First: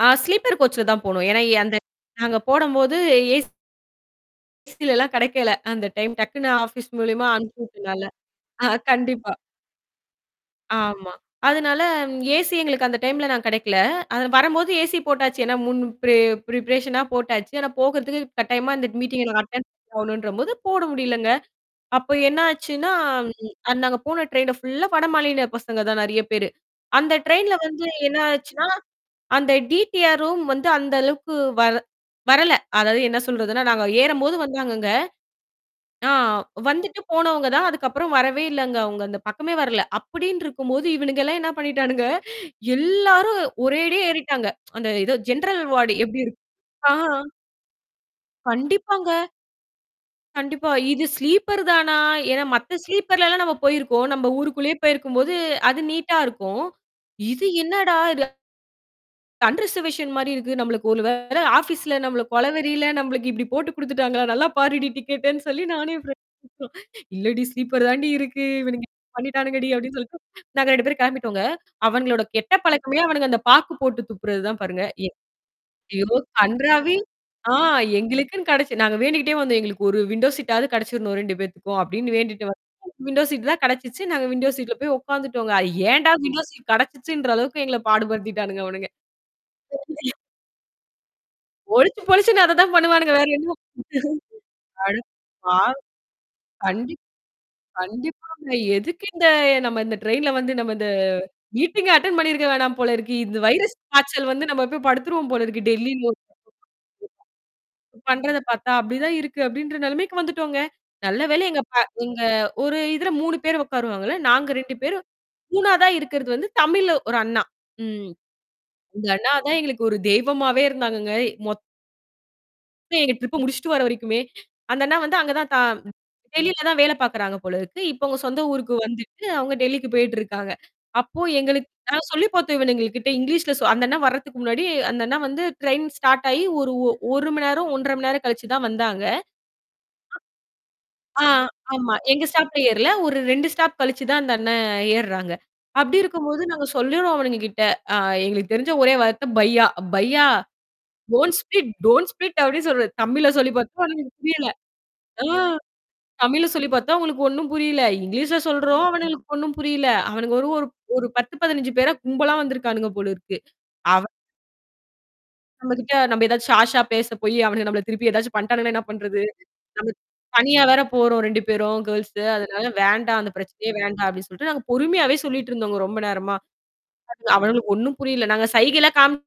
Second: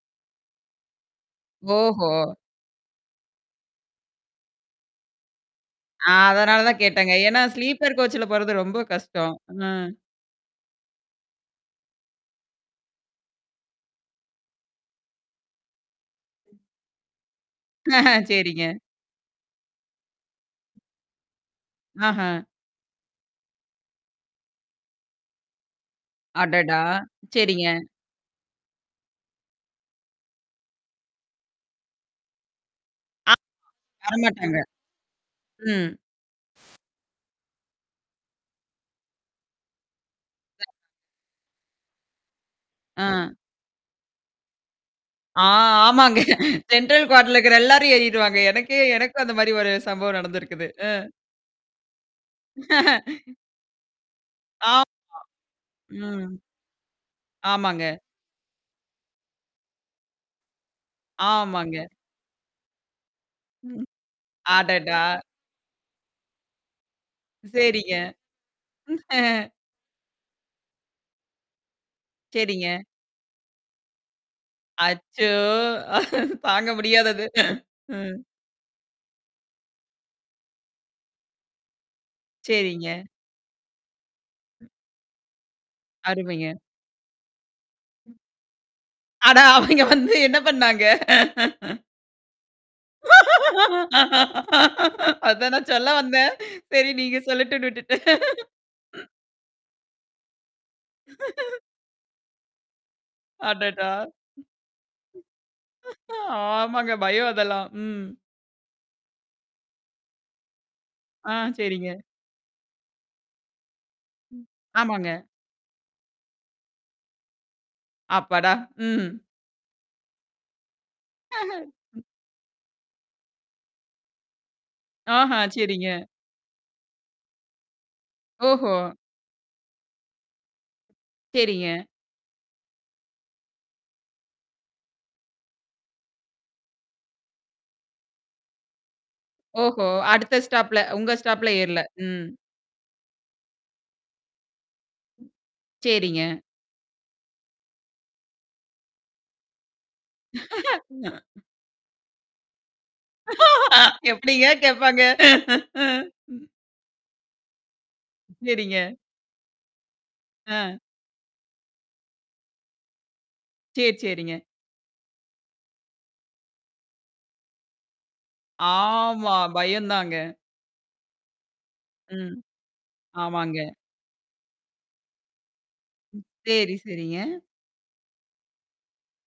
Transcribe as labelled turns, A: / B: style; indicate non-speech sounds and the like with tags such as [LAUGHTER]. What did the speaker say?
A: ஆ sleeper கோச்ல தான் போனோம். ஏன்னா எ அந்த
B: ஓஹோ!
A: நாங்க போடம்போது அ ஏசிலல்லாம் கெடைக்கல. அந்த டைம் டக்குன்னு
B: அதனால தான்
A: ஆஃபீஸ்
B: கேட்டேங்க.
A: மூலியமா
B: ஏன்னா ஸ்லீப்பர்
A: அனுப்பி விட்டனால
B: கோச்ல போறது
A: ஆ
B: ரொம்ப
A: கண்டிப்பா.
B: கஷ்டம். ம்.
A: ஆமா. அதனால, ம் ஏசி எங்களுக்கு அந்த டைம்ல நான் கிடைக்கல. அது நா வரம்போது ஏசி போட்டாச்சு. ஏன்னா முன் பிரே ப்ரிபரேஷனா போட்டாச்சு. ஆனா போகுறதுக்கு
B: [CHUCKLES] சரிங்க.
A: கட்டாயமா அந்த மீட்டிங்ல நாங் அட்டெண்ட் பண்ண போணுன்றபோது, போட முடியலங்க. அப்ப
B: ஆஹா.
A: என்னாச்சுன்னா, [SWALLOWS] ம் நாங்க போன ட்ரெயின் ஃபுல்லா வாடா மாநில பசங்க தான் நெறையா பேரு.
B: அடடா!
A: அந்த ட்ரெயின்ல
B: சரிங்க.
A: வந்து என்னா ஆச்சுன்னா? அந்த டிடிஆர் ரும் வந்து அந்த அளவுக்கு வர வரல. அதாவது என்னா
B: அ.
A: சொல்றதுன்னா! நாங்க ஏறம்போது
B: வரமாட்டாங்க.
A: வந்தாங்கங்க.
B: ம்.
A: ஆ வந்துட்டு போனவங்க தான், அதுக்கப்புறம் வரவே இல்லங்க. அவுங்க அந்த பக்கமே வரல.
B: [UNINTELLIGIBLE]
A: அப்டின்ட்டுருக்கும்போது, இவனுங்கல்லாம் என்னா பண்ணிட்டானுங்க?
B: ஆ.
A: எல்லாரும் ஒரேடியே ஏறிட்டாங்க. அந்த ஏதோ
B: ஆ
A: ஜெனரல் வார்டு
B: ஆமாங்க.
A: எப்படி இருக் ஆ.
B: ஜெனரல் கம்பார்ட்மெண்ட்ல இருக்கிற எல்லாரும் ஏறிருவாங்க. எனக்கே
A: கண்டிப்பாங்க.
B: எனக்கும் அந்த மாரி ஒரு சம்பவம் நடந்திருக்குது.
A: கண்டிப்பா.
B: அ.
A: இது ஸ்லீப்பர் தானா? ஏன்னா மத்த
B: [LAUGHS]
A: ஸ்லீப்பர்லலாம் நம்ம போயிருக்கோம் நம்ப ஊருக்குள்ளேயே
B: ஆமா.
A: போயிருக்கும்போது, அது நீட்டா
B: ம்.
A: இருக்கும். இது
B: ஆமாங்க.
A: என்னடா? இது? அன்ரிசர்வேஷன் மாரி இருக்கு. நம்மளுக்கு ஒரு வேள
B: ஆமாங்க.
A: ஆஃபீஸ்ல நம்மள கொலவெறில, நம்பளுக்கு இப்டி போட்டு
B: ம்,
A: குடுத்துட்டாங்களா? நல்லா பாருடி
B: அடடா!
A: டிக்கெட்டன்னு சொல்லி நானே ஃப்ரெண்ட் "இல்ல டீ! ஸ்லீப்பர்
B: சரிங்க.
A: தாண் டீ இருக்கு. இவனுங்க இப்டி
B: [LAUGHS]
A: பண்ணிட்டானுங்க டி" அப்படின்னு சொல்லிட்டு நாங்க 2 பேரும் கிளம்பிட்டோங்க. அவனுங்களோட கெட்ட
B: சரிங்க.
A: பழக்கமே அவனுங்க அந்த பாக்கு போட்டு துப்புறது தான் பாருங்க. எ
B: அச்சோ!
A: யோ!
B: தாங்க
A: கன்றாாவி
B: முடியாதது.
A: ஆ
B: ம்.
A: எங்களுக்குன்னு கெடைச்சு நாங்க வேண்டிக்கிட்டே வந்தோம். எங்களுக்கு ஒரு விண்டோ சீட்டாவது கெடைச்சிரணும் 2 பேத்துக்கும் அப்டின்னு வேண்டிட்டு வந்தா
B: சரிங்க.
A: விண்டோ சீட் தான் கெடைச்சிச்சு. நாங்க விண்டோ
B: ம்,
A: சீட்ல போய் உக்காந்துட்டோங்க. அது ஏன்டா விண்டோ
B: அருமைங்க.
A: சீட் கிடைச்சிச்சுன்ற அளவுக்கு எங்கள
B: ம்,
A: பாடுபடுத்திட்டானுங்க அவனுங்க.
B: அட! அவிங்க வந்து
A: [UNINTELLIGIBLE]
B: என்னா பண்ணாங்க?
A: பொழிச்சு பொழிச்சுன்னு அத தான் பண்ணுவானுங்க. வேற என்னா [CHUCKLES] அது
B: அதான்
A: ஆ.
B: நான் சொல்ல வந்தேன். சரி
A: கண்டிப்ப.
B: நீங்க சொல்லட்டும்ன்னு விட்டுட்டேன்.
A: கண்டிப்பாங்க. எதுக்கு இந்த நம்ம இந்த ட்ரெயின்ல வந்து நம்ம இந்த
B: [LAUGHS]
A: மீட்டிங்கே அட்டெண்ட் பண்ணியிருக்க வேணாம் போல இருக்கு. இந்த வைரஸ்
B: அடடா!
A: காய்ச்சல் வந்து நம்மப்பய் படுத்துருவோம் போல இருக்கு டெல்லி லோ
B: ஆமாங்க. பயம் அதெல்லாம்.
A: [UNINTELLIGIBLE]
B: ம்.
A: பண்றத பாத்தா, அப்டிதான் இருக்கு அப்டின்ற நெலமைக்கு வந்துட்டோங்க. நல்ல
B: ஆ
A: வேலை எங்க ப
B: சரிங்க.
A: எங்க ஒரு இதுல 3 பேரு உக்காருவாங்கல்ல! நாங்க 2 பேரு,
B: ஆமாங்க.
A: 3 இருக்கிறது வந்து தமிழு ஒரு அண்ணா. ம்.
B: அப்படா! ம்.
A: இந்த அண்ணா தான் எங்களுக்கு ஒரு தெய்வமாவே இருந்தாங்கங்க மொத்த
B: [CHUCKLES]
A: எங்க ட்ரிப்ப முடிச்சுட்டு வர வரைக்குமே. அந்த அண்ணா வந்து அங்க
B: ஆஹா
A: தா
B: சரிங்க.
A: டெல்லில தான் வேலை பாக்குறாங்க போல இருக்கு. இப்ப அவுங்க சொந்த
B: ஓஹோ!
A: ஊருக்கு வந்துட்டு, அவுங்க டெல்லிக்கு போயிட்டு இருக்காங்க. அப்போ எங்களுக்கு
B: சரிங்க.
A: நாங்க சொல்லி பாத்தோம், இவனுங்க கிட்ட இங்கிலீஷ்ல சொ அந்த அண்ணா வர்றதுக்கு முன்னாடி அந்த அண்ணா வந்து ட்ரெயின் ஸ்டார்ட் ஆயி ஒரு 1 மணி நேரம், 1-1/2 மணி நேரம் கழிச்சு தான் வந்தாங்க.
B: ஓஹோ! அடுத்த ஸ்டாப்ல! உங்க
A: [UNINTELLIGIBLE] ஆ
B: ஸ்டாப்ல ஏறல?
A: ஆமா.
B: ம்.
A: எங்க ஸ்டாப்ல ஏறல. ஒரு 2 ஸ்டாப் கழிச்சு தான் அந்த அண்ணன் ஏர்றாங்க. அப்டி
B: சரிங்க.
A: இருக்கும்போது, நாங்க சொல்லுறோம் அவனுங்க கிட்ட அ எங்களுக்கு தெரிஞ்ச ஒரே வார்த்த பையா. பையா, டோன்
B: [LAUGHS]
A: ஸ்பிட் டோன் ஸ்பிட் அப்டி சொல்றது. தமிழ்ல சொல்லி பாத்தோம் அவுனுங்களுக்கு
B: எப்டீங்க
A: புரியல.
B: கேப்பாங்க?
A: ஆ.
B: ம்.
A: தமிழ்ல சொல்லி பாத்தோம் அவுங்களுக்கு ஒண்ணும் புரியல! இங்கிலீஷ்ல சொல்றோம்
B: சரிங்க.
A: அவனுங்களுக்கு ஒண்ணும் புரியல. அவனுங்க ஒரு ஒரு
B: அ.
A: ஒரு 1௦, 15 பேரா கும்பலா வந்திருக்கானுங்க போல இருக்கு.
B: சரி
A: அவ
B: சரிங்க.
A: நம்மகிட்ட நம்ப ஏதாச்சும் ஹார்ஷா பேச போயி அவனுங்க நம்மள திருப்பி ஏதாச்சும் பண்ட்டானுங்கன்னா என்னா பண்றது?
B: ஆமா.
A: நம்ம
B: பயம் தாங்க.
A: தனியா வேற போறோம் 2 பேரும் கேர்ள்ஸு
B: ம்.
A: அதனால வேண்டாம் அந்த
B: ஆமாங்க.
A: பிரச்சனையே வேண்டாம் அப்டின்னு சொல்லிட்டு, நாங்க பொறுமையாவே சொல்லிட்டு இருந்தோங்க ரொம்ப நேரமா.
B: சரி சரிங்க.
A: அதுல அவனுங்களுக்கு ஒண்ணும் புரியல. நாங்க சைகைளாம் காமி